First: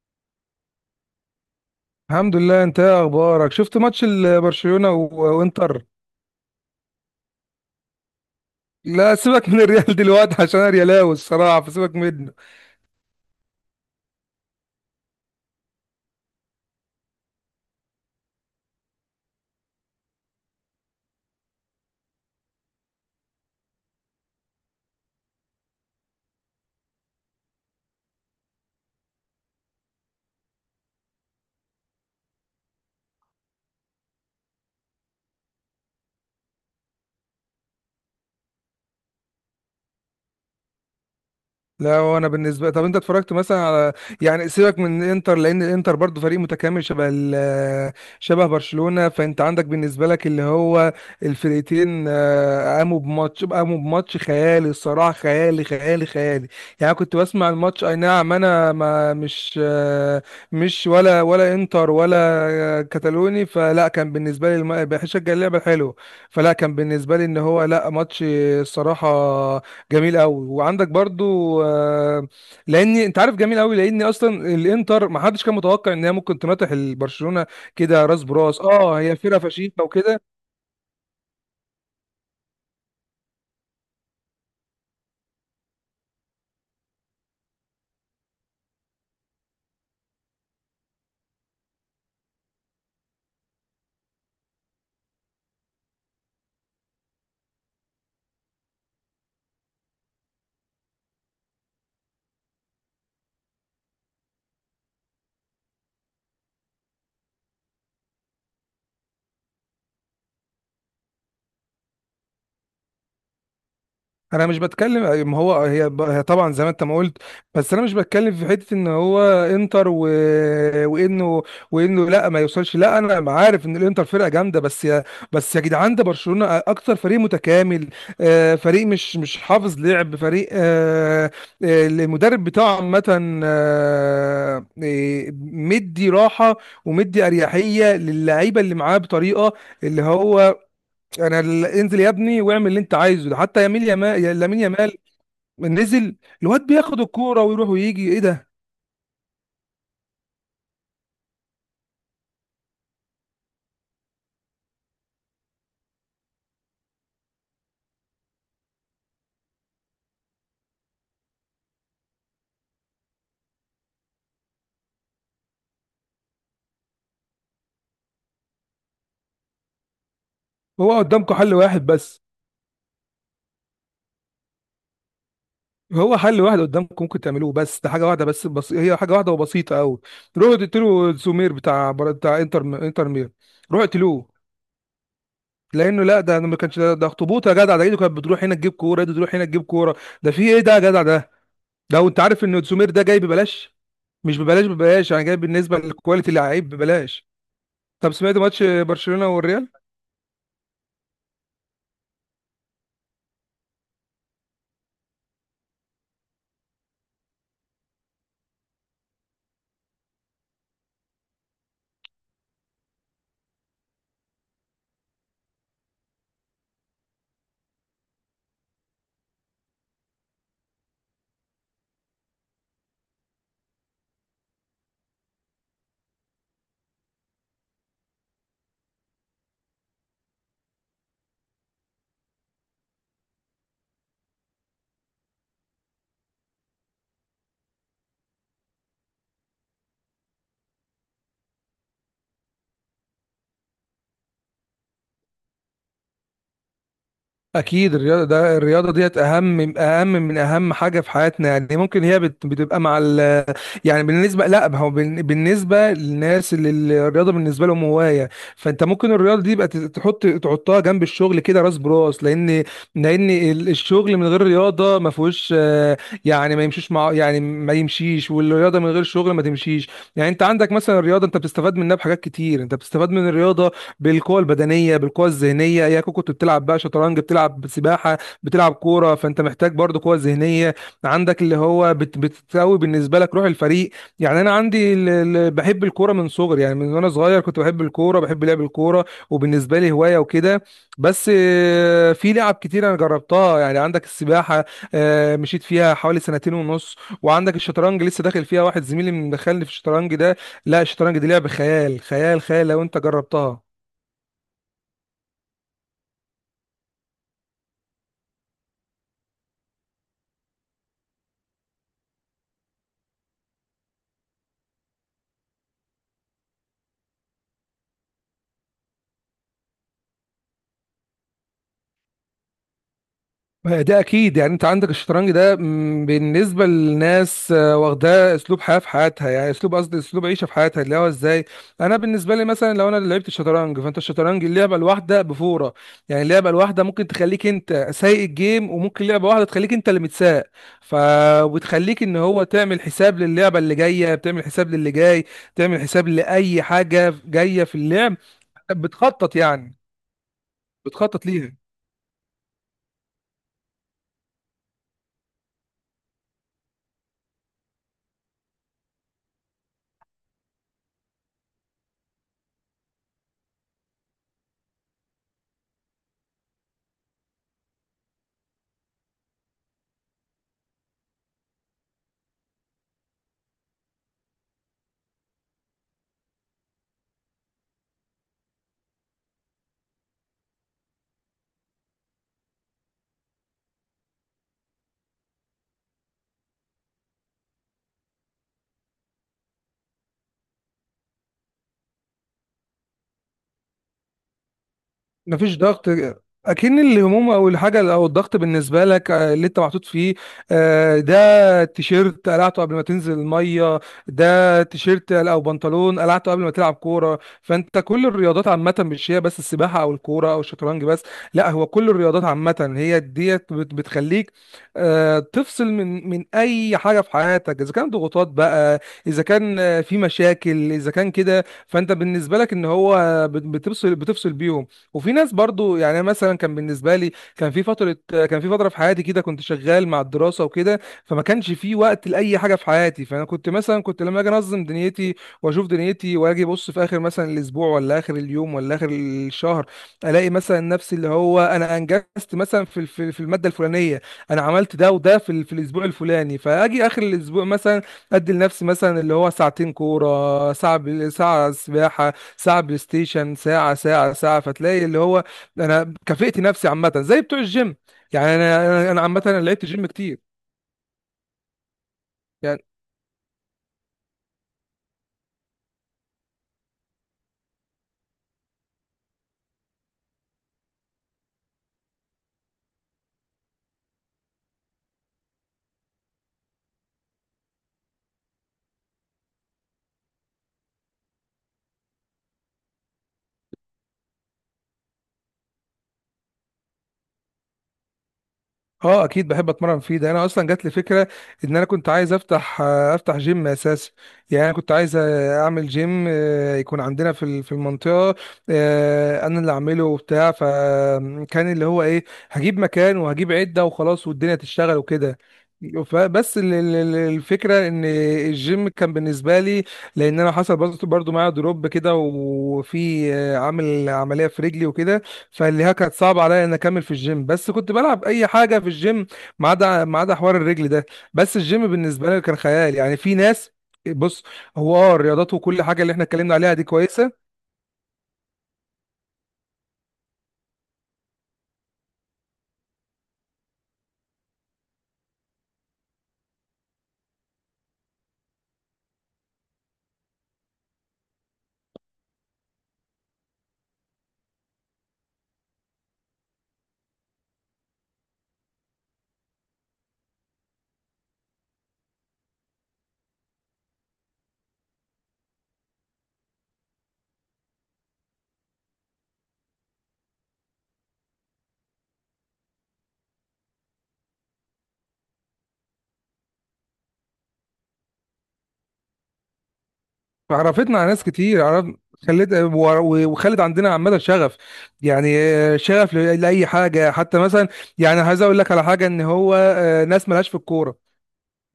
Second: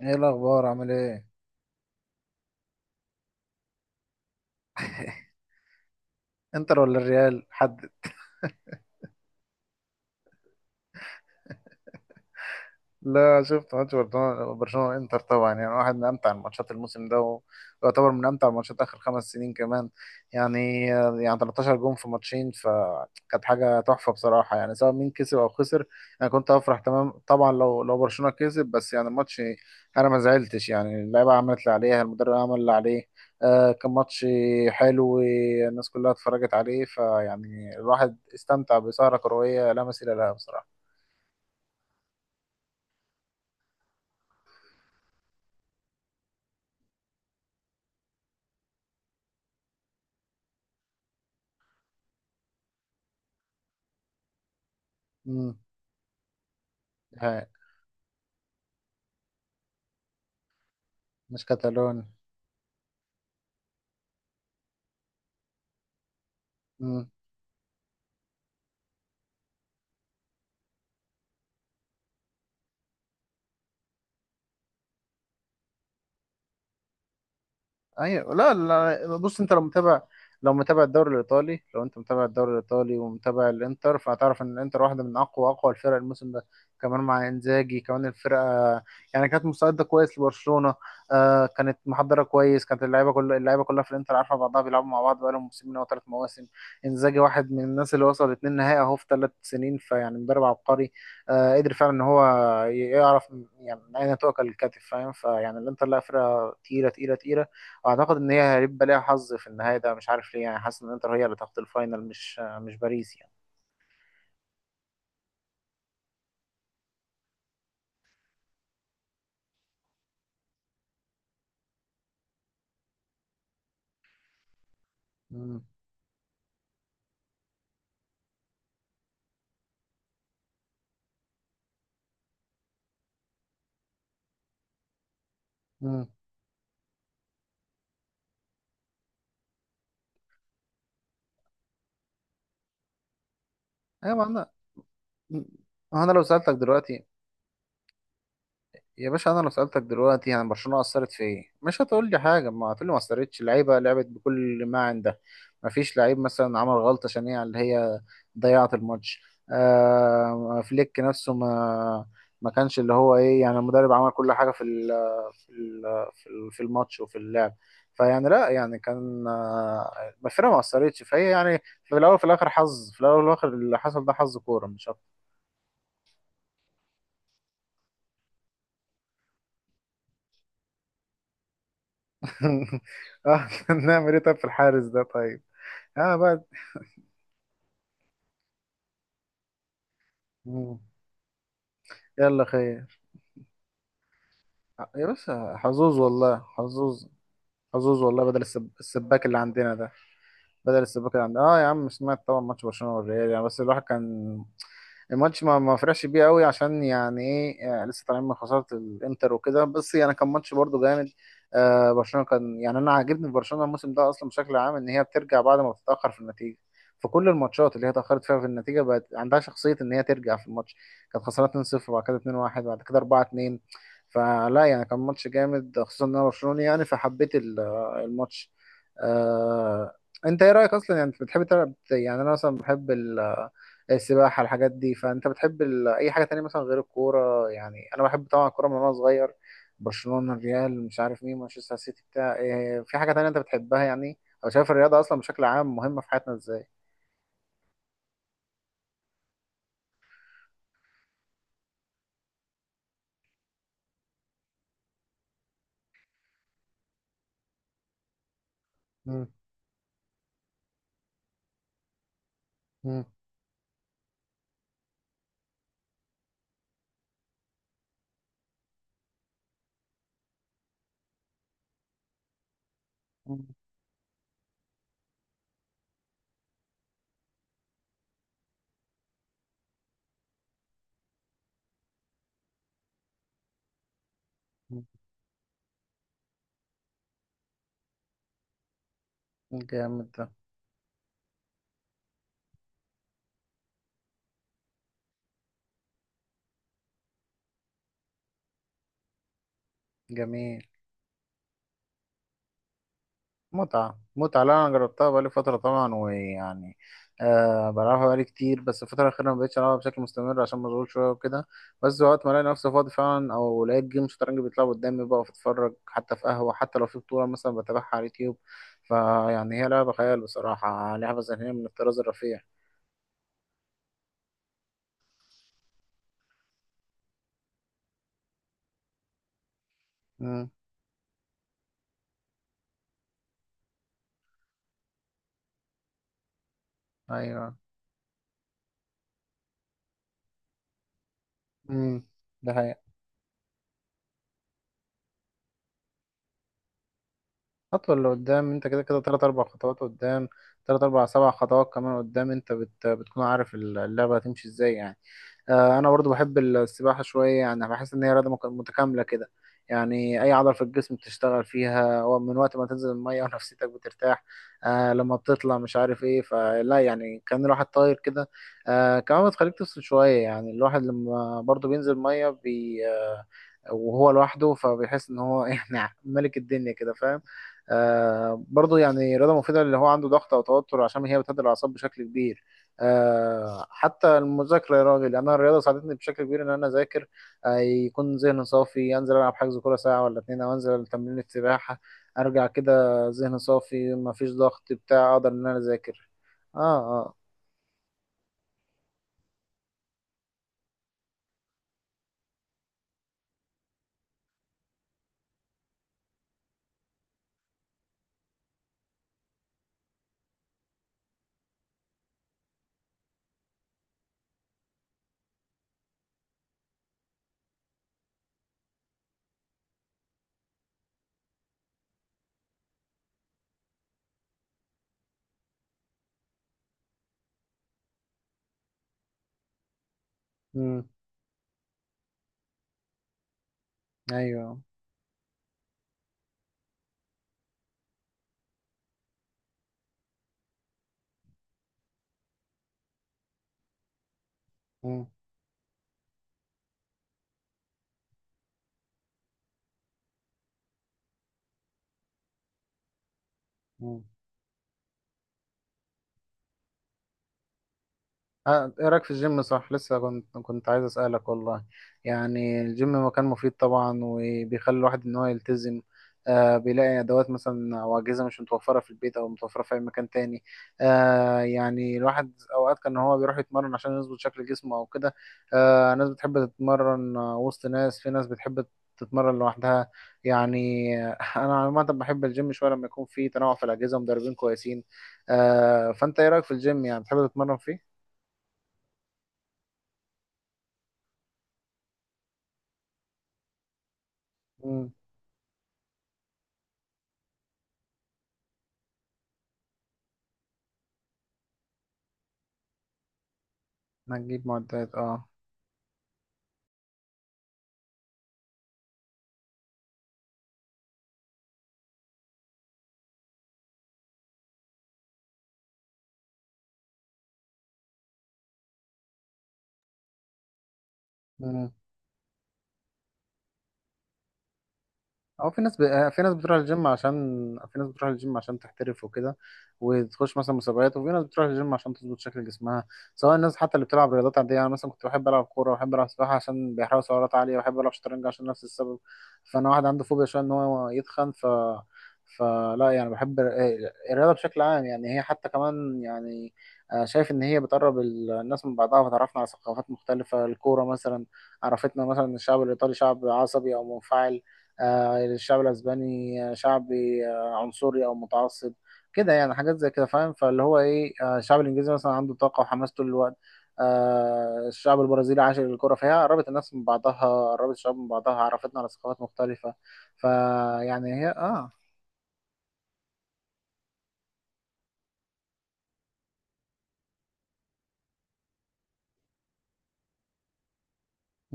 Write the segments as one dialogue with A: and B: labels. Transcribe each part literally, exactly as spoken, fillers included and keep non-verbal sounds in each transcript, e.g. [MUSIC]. A: ايه الاخبار؟ عامل ايه؟
B: الحمد لله. انت ايه اخبارك؟ شفت ماتش ال- برشلونة و-
A: [LAUGHS]
B: وانتر؟
A: انتر ولا الريال؟ حد
B: لا سيبك من الريال دلوقتي عشان انا ريالاوي الصراحة، فسيبك منه.
A: لا، شفت ماتش برشلونة. برشلونة انتر طبعا، يعني واحد من امتع الماتشات الموسم ده، ويعتبر من امتع الماتشات اخر خمس سنين كمان. يعني يعني تلتاشر جون في ماتشين، فكانت حاجة تحفة بصراحة، يعني سواء مين كسب او خسر. انا كنت افرح تمام طبعا لو لو برشلونة كسب، بس يعني الماتش انا ما زعلتش. يعني اللعيبة عملت اللي عليها، المدرب عمل اللي عليه. آه كان ماتش حلو، الناس كلها اتفرجت عليه، فيعني الواحد استمتع بسهرة كروية لا مثيل لها بصراحة.
B: لا وانا بالنسبه، طب انت اتفرجت مثلا على، يعني سيبك من الانتر لان الانتر برضو فريق متكامل شبه ال... شبه برشلونه. فانت عندك بالنسبه لك اللي هو الفرقتين، آه، قاموا بماتش، قاموا بماتش خيالي الصراحه،
A: امم
B: خيالي خيالي خيالي. يعني أنا كنت بسمع الماتش، اي نعم انا ما مش آه، مش ولا
A: مش
B: ولا انتر
A: كتالون.
B: ولا، آه، كتالوني، فلا كان بالنسبه لي الم... بشجع اللعبه الحلوه. فلا كان
A: مم.
B: بالنسبه لي ان هو لا ماتش الصراحه جميل قوي. وعندك برضو آه، لاني انت عارف جميل قوي لاني اصلا الانتر ما حدش كان متوقع ان هي ممكن تناطح البرشلونه كده راس
A: ايوه لا
B: براس. اه
A: لا،
B: هي فرقه
A: بص انت لو
B: فشيخه
A: متابع،
B: وكده.
A: لو متابع الدوري الايطالي، لو انت متابع الدوري الايطالي ومتابع الانتر فهتعرف ان الانتر واحده من اقوى اقوى الفرق الموسم ده. كمان مع انزاجي كمان، الفرقه يعني كانت مستعده كويس لبرشلونه. آه كانت محضره كويس، كانت اللعيبه كل اللعيبه كلها في الانتر عارفه بعضها، بيلعبوا مع بعض بقالهم موسمين او ثلاث مواسم. انزاجي واحد من الناس اللي وصل اتنين نهائي اهو في ثلاث سنين، فيعني مدرب عبقري. آه قدر فعلا ان هو يعرف يعني من اين تؤكل الكتف، فاهم؟ فيعني الانتر لا، فرقه تقيله تقيله تقيله. اعتقد ان هي هيبقى ليها حظ في النهايه ده، مش عارف ليه، يعني حاسس ان انتر هي اللي تاخد الفاينل، مش مش باريس يعني.
B: انا مش بتكلم، ما هو هي هي طبعا زي ما انت ما قلت، بس انا مش بتكلم في حته ان هو انتر و... وانه وانه لا ما يوصلش. لا انا عارف ان الانتر فرقه جامده، بس يا، بس يا
A: مم.
B: جدعان ده برشلونه اكتر فريق متكامل. آه، فريق مش مش حافظ لعب، فريق آه، آه، المدرب بتاعه عامه، آه، آه،
A: مم.
B: مدي راحه ومدي اريحيه للعيبه اللي معاه بطريقه اللي هو انا ال- انزل يا ابني واعمل اللي انت عايزه ده، حتى يمين
A: ايوه ما
B: يمال،
A: انا،
B: لامين يامال.
A: ما انا
B: نزل
A: لو سالتك
B: الواد بياخد
A: دلوقتي،
B: الكوره ويروح ويجي، ايه ده؟
A: يا باشا انا لو سالتك دلوقتي يعني برشلونه اثرت في ايه، مش هتقول لي حاجه، ما هتقول لي ما اثرتش. اللعيبه لعبت بكل ما عندها، ما فيش لعيب مثلا عمل غلطه شنيعه اللي هي ضيعت الماتش. آه فليك نفسه ما ما كانش اللي هو ايه، يعني المدرب عمل كل حاجه في، في ال- في ال- في الماتش وفي اللعب. فيعني لا، يعني كان آه، الفرقه ما
B: هو
A: اثرتش، فهي
B: قدامكم حل
A: يعني
B: واحد
A: في الاول وفي
B: بس.
A: الاخر حظ، في الاول والاخر اللي حصل ده حظ كوره مش اكتر.
B: هو حل واحد قدامكم ممكن تعملوه، بس ده حاجه واحده بس، بس هي حاجه واحده وبسيطه قوي. روحوا تقتلوا سمير بتاع بتاع
A: [LAUGHS]
B: انتر، انتر مير.
A: آه،
B: روحوا
A: نعمل ايه
B: اقتلوه.
A: طيب في الحارس ده طيب؟
B: لانه
A: اه
B: لا ده
A: بقى.
B: ما كانش، ده, ده اخطبوط يا جدع. ده ايده كانت بتروح هنا تجيب كوره، ايده تروح هنا تجيب كوره. ده في ايه ده
A: مم.
B: يا جدع ده؟ لو انت
A: يلا
B: عارف ان
A: خير.
B: سمير ده جاي ببلاش. مش ببلاش
A: آه، يا
B: ببلاش يعني
A: بس
B: جاي بالنسبه
A: حظوظ
B: للكواليتي اللي
A: والله،
B: لعيب
A: حظوظ.
B: ببلاش.
A: حظوظ
B: طب
A: والله،
B: سمعت
A: بدل
B: ماتش
A: السب... السباك
B: برشلونة
A: اللي
B: والريال؟
A: عندنا ده، بدل السباكة يعني. اه يا عم سمعت طبعا ماتش برشلونة والريال، يعني بس الواحد كان الماتش ما ما فرحش بيه قوي، عشان يعني ايه، يعني لسه طالعين من خسارة الانتر وكده، بس يعني كان ماتش برضه جامد. آه برشلونة كان يعني انا عاجبني في برشلونة الموسم ده اصلا بشكل عام، ان هي بترجع بعد ما بتتأخر في النتيجة، في كل الماتشات اللي هي اتأخرت فيها في النتيجة بقت عندها شخصية ان هي ترجع في الماتش. كانت خسرانة اثنين صفر، بعد كده اثنين واحد، بعد كده اربعة اثنين. فلا يعني كان ماتش جامد، خصوصا ان انا برشلوني يعني، فحبيت ال- آه، الماتش. آه، انت ايه رايك اصلا؟ يعني انت بتحب تلعب؟ يعني انا مثلا بحب ال- السباحه، الحاجات دي. فانت بتحب ال... اي حاجه تانية مثلا غير الكوره؟ يعني انا بحب طبعا الكوره من وانا صغير، برشلونه الريال مش عارف مين مانشستر سيتي بتاع إيه. في حاجه تانية انت بتحبها يعني؟ او شايف الرياضه اصلا بشكل عام مهمه في حياتنا ازاي؟
B: أكيد الرياضة، ده الرياضة ديت أهم، أهم من أهم حاجة في حياتنا. يعني ممكن هي بت- بتبقى مع ال، يعني بالنسبة لا ما هو بال- بالنسبة للناس اللي اللي الرياضة بالنسبة لهم هواية، فأنت ممكن
A: مم.
B: الرياضة دي يبقى ت- تحط، تحطها جنب الشغل كده راس براس. لأن
A: مم.
B: لأن ال- الشغل من غير رياضة ما فيهوش آه، يعني ما يمشيش، مع يعني ما يمشيش، والرياضة من غير شغل ما تمشيش. يعني أنت عندك مثلا الرياضة، أنت بتستفاد منها بحاجات كتير. أنت بتستفاد من الرياضة بالقوه البدنيه، بالقوه الذهنيه. يا كنت بتلعب بقى شطرنج، بتلعب سباحه، بتلعب كوره، فانت محتاج برضو قوه ذهنيه. عندك اللي هو بت بتساوي بالنسبه لك روح الفريق. يعني انا
A: مم.
B: عندي ال- ال- بحب الكوره من صغري. يعني من وانا صغير كنت بحب الكوره، بحب لعب الكوره، وبالنسبه لي
A: جامد
B: هوايه
A: ده.
B: وكده. بس آه، في لعب كتير انا جربتها. يعني عندك السباحه، آه، مشيت فيها حوالي سنتين ونص. وعندك الشطرنج لسه داخل فيها، واحد زميلي مدخلني في الشطرنج ده.
A: جميل.
B: لا الشطرنج دي لعب خيال، خيال خيال لو انت جربتها.
A: متعة، متعة. لا أنا جربتها بقالي فترة طبعا، ويعني آه بلعبها بقالي كتير، بس الفترة الأخيرة ما بقتش ألعبها بشكل مستمر عشان مشغول شوية وكده. بس وقت ما ألاقي نفسي فاضي فعلا، أو لقيت جيم شطرنج بيتلعب قدامي بقف أتفرج، حتى في قهوة، حتى لو في بطولة مثلا بتابعها على اليوتيوب. فيعني هي لعبة خيال بصراحة، لعبة ذهنية من الطراز الرفيع.
B: ده اكيد، يعني انت عندك الشطرنج ده م، بالنسبه للناس آه، واخداه اسلوب حياه في حياتها. يعني اسلوب، قصدي اسلوب عيشه
A: امم.
B: في حياتها، اللي هو ازاي. انا بالنسبه لي مثلا لو انا اللي لعبت الشطرنج، فانت الشطرنج اللعبه الواحده بفوره. يعني اللعبه الواحده ممكن تخليك
A: أيوه.
B: انت سايق الجيم، وممكن لعبه واحده تخليك انت اللي متساق. ف
A: امم.
B: وتخليك ان هو
A: ده
B: تعمل
A: حقيقة.
B: حساب للعبه اللي جايه، بتعمل حساب للي جاي، بتعمل حساب لاي حاجه جايه في
A: خطوة اللي
B: اللعب.
A: قدام، أنت كده كده تلات
B: بتخطط
A: أربع
B: يعني،
A: خطوات قدام، تلات أربع
B: بتخطط
A: سبع
B: ليها.
A: خطوات كمان قدام، أنت بت... بتكون عارف اللعبة هتمشي إزاي يعني. آه، انا برضو بحب السباحه شويه، يعني بحس ان هي رياضه مك- متكامله كده، يعني اي عضله في الجسم بتشتغل فيها، ومن وقت ما تنزل الميه [LAUGHS] ونفسيتك بترتاح. آه لما بتطلع مش عارف ايه، فلا يعني كان الواحد طاير كده. آه كمان بتخليك تفصل شويه، يعني الواحد لما برضو بينزل ميه بي آه وهو لوحده فبيحس ان هو [LAUGHS] يعني ملك الدنيا كده، فاهم؟ آه برضو يعني رياضه مفيده، اللي هو عنده ضغط او توتر، عشان هي بتهدي الاعصاب بشكل كبير. آه، حتى المذاكرة يا راجل، يعني أنا الرياضة ساعدتني بشكل كبير إن أنا أذاكر. آه، يكون ذهني صافي، أنزل ألعب حجز كورة ساعة ولا اتنين، أو أنزل تمرين السباحة، أرجع كده ذهني صافي، مفيش ضغط بتاع، أقدر إن أنا
B: مفيش ضغط.
A: أذاكر. آه
B: اكن
A: آه.
B: الهموم او الحاجه او الضغط بالنسبه لك، آه، اللي انت محطوط فيه، آه، ده تيشيرت قلعته قبل ما تنزل الميه، ده تيشيرت او بنطلون قلعته قبل ما تلعب كوره. فانت كل الرياضات عامه، مش هي بس السباحه او الكوره او الشطرنج بس. لا هو كل الرياضات عامه هي ديت بت- بتخليك آه، تفصل من من اي حاجه في حياتك، اذا كان ضغوطات بقى، اذا كان آه، في مشاكل، اذا كان كده فانت بالنسبه لك ان هو بت- بتفصل بتفصل بيهم. وفي ناس برضو، يعني أنا مثلا كان بالنسبه لي، كان في فتره، كان في فتره في حياتي كده كنت شغال مع الدراسه وكده،
A: مم.
B: فما كانش في وقت لاي حاجه في حياتي. فانا كنت مثلا كنت لما اجي
A: أيوه.
B: انظم دنيتي واشوف دنيتي، واجي ابص في اخر مثلا الاسبوع ولا اخر اليوم ولا اخر الشهر، الاقي مثلا نفسي اللي هو انا انجزت مثلا في في في الماده الفلانيه، انا عملت ده
A: مم.
B: وده في ال- في الاسبوع الفلاني. فاجي اخر الاسبوع مثلا ادي لنفسي مثلا اللي هو ساعتين كوره، ساعه بال- ساعه سباحه، ساعة بلاي ستيشن، ساعة
A: مم.
B: ساعة ساعة، فتلاقي اللي هو أنا كافئت نفسي عامة زي بتوع الجيم. يعني أنا
A: آه، ايه
B: أنا أنا
A: رايك في
B: عامة أنا
A: الجيم؟
B: لعبت
A: صح
B: جيم
A: لسه
B: كتير
A: كنت كنت عايز اسالك والله. يعني
B: يعني.
A: الجيم مكان مفيد طبعا، وبيخلي الواحد ان هو يلتزم. آه بيلاقي ادوات مثلا او اجهزه مش متوفره في البيت، او متوفره في اي مكان تاني. آه يعني الواحد اوقات كان هو بيروح يتمرن عشان يظبط شكل جسمه او كده. آه ناس بتحب تتمرن آه، وسط ناس، في ناس بتحب تتمرن لوحدها يعني. آه، [LAUGHS] انا عامه بحب الجيم شويه لما يكون في تنوع في الاجهزه ومدربين كويسين. آه فانت ايه رايك في الجيم؟ يعني بتحب تتمرن
B: اه اكيد بحب اتمرن فيه. ده انا اصلا جات لي فكره ان انا كنت عايز افتح آه، افتح جيم اساسا. يعني انا كنت
A: فيه؟
B: عايز آه، اعمل جيم، آه، يكون عندنا في ال- في المنطقه، آه، انا اللي اعمله وبتاع. فكان اللي هو ايه، هجيب مكان وهجيب عده وخلاص والدنيا
A: هتجيب
B: تشتغل
A: معدات
B: وكده.
A: اه.
B: ف- بس ال- ال- ال- الفكره ان الجيم كان بالنسبه لي، لان انا حصل برضه برضه معايا دروب كده، وفي آه، عامل عمليه في رجلي وكده، فاللي هي كانت صعبه عليا ان اكمل في الجيم. بس كنت بلعب اي حاجه في الجيم ما عدا، ما عدا حوار الرجل ده. بس الجيم
A: مم.
B: بالنسبه لي كان خيال، يعني في ناس. بص، هو اه الرياضات
A: او في
B: وكل
A: ناس ب...
B: حاجه اللي احنا
A: آه، في ناس
B: اتكلمنا عليها
A: بتروح
B: دي
A: الجيم عشان،
B: كويسه.
A: في ناس بتروح الجيم عشان تحترف وكده، وتخش مثلا مسابقات. وفي ناس بتروح الجيم عشان تظبط شكل جسمها، سواء الناس حتى اللي بتلعب رياضات عاديه. انا مثلا كنت بحب العب كوره وبحب العب سباحه عشان بيحرقوا سعرات عاليه، وبحب العب شطرنج عشان نفس السبب، فانا واحد عنده فوبيا شويه ان هو يتخن. ف فلا يعني بحب ال- آه، الرياضه بشكل عام، يعني هي حتى كمان يعني آه، شايف ان هي بتقرب ال- الناس من بعضها، وتعرفنا على ثقافات مختلفه. الكوره مثلا عرفتنا مثلا إن الشعب الايطالي شعب عصبي او منفعل. آه، الشعب الاسباني آه، شعبي آه، عنصري او متعصب كده يعني، حاجات زي كده، فاهم؟ فاللي هو ايه، آه، الشعب الانجليزي مثلا عنده طاقه وحماس طول الوقت. آه، الشعب البرازيلي عاشق للكره. فهي قربت الناس من بعضها، قربت الشعوب من بعضها، عرفتنا على ثقافات مختلفه.
B: عرفتنا على ناس
A: فيعني هي
B: كتير، عرف
A: اه.
B: خلت و- وخلت عندنا عامه شغف. يعني آه، شغف ل- لاي حاجه. حتى مثلا يعني عايز اقول لك على حاجه ان هو آه، ناس ملهاش في الكوره،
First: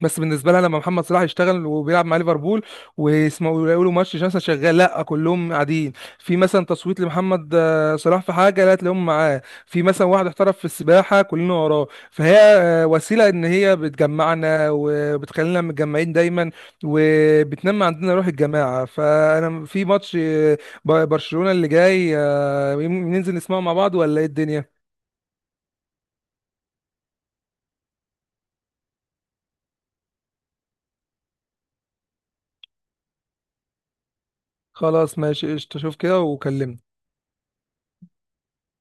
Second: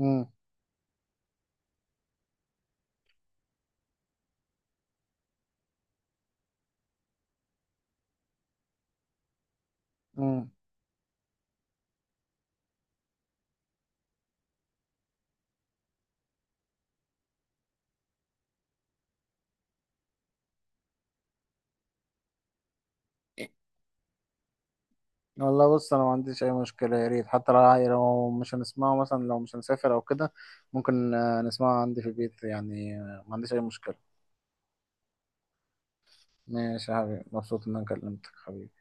B: بس بالنسبه لها لما محمد صلاح يشتغل وبيلعب مع ليفربول، ويسمعوا يقولوا ماتش مثلا شغال، لا كلهم قاعدين. في مثلا تصويت لمحمد آه، صلاح في حاجه، لا تلاقيهم معاه. في مثلا واحد
A: امم.
B: احترف في السباحه، كلنا وراه. فهي آه، وسيله ان هي بتجمعنا وبتخلينا متجمعين دايما، وبتنمي عندنا روح الجماعه. فانا في ماتش آه، ب- برشلونه اللي جاي، آه، يم- ننزل نسمعه مع بعض ولا ايه الدنيا؟
A: والله بص انا ما عنديش اي مشكله، يا ريت. حتى لو لو مش هنسمعه مثلا، لو مش هنسافر او كده، ممكن آه، نسمعه عندي في البيت يعني. آه، ما عنديش اي مشكله.
B: خلاص ماشي قشطه، شوف كده وكلمني.
A: ماشي يا حبيبي، مبسوط ان انا كلمتك حبيبي.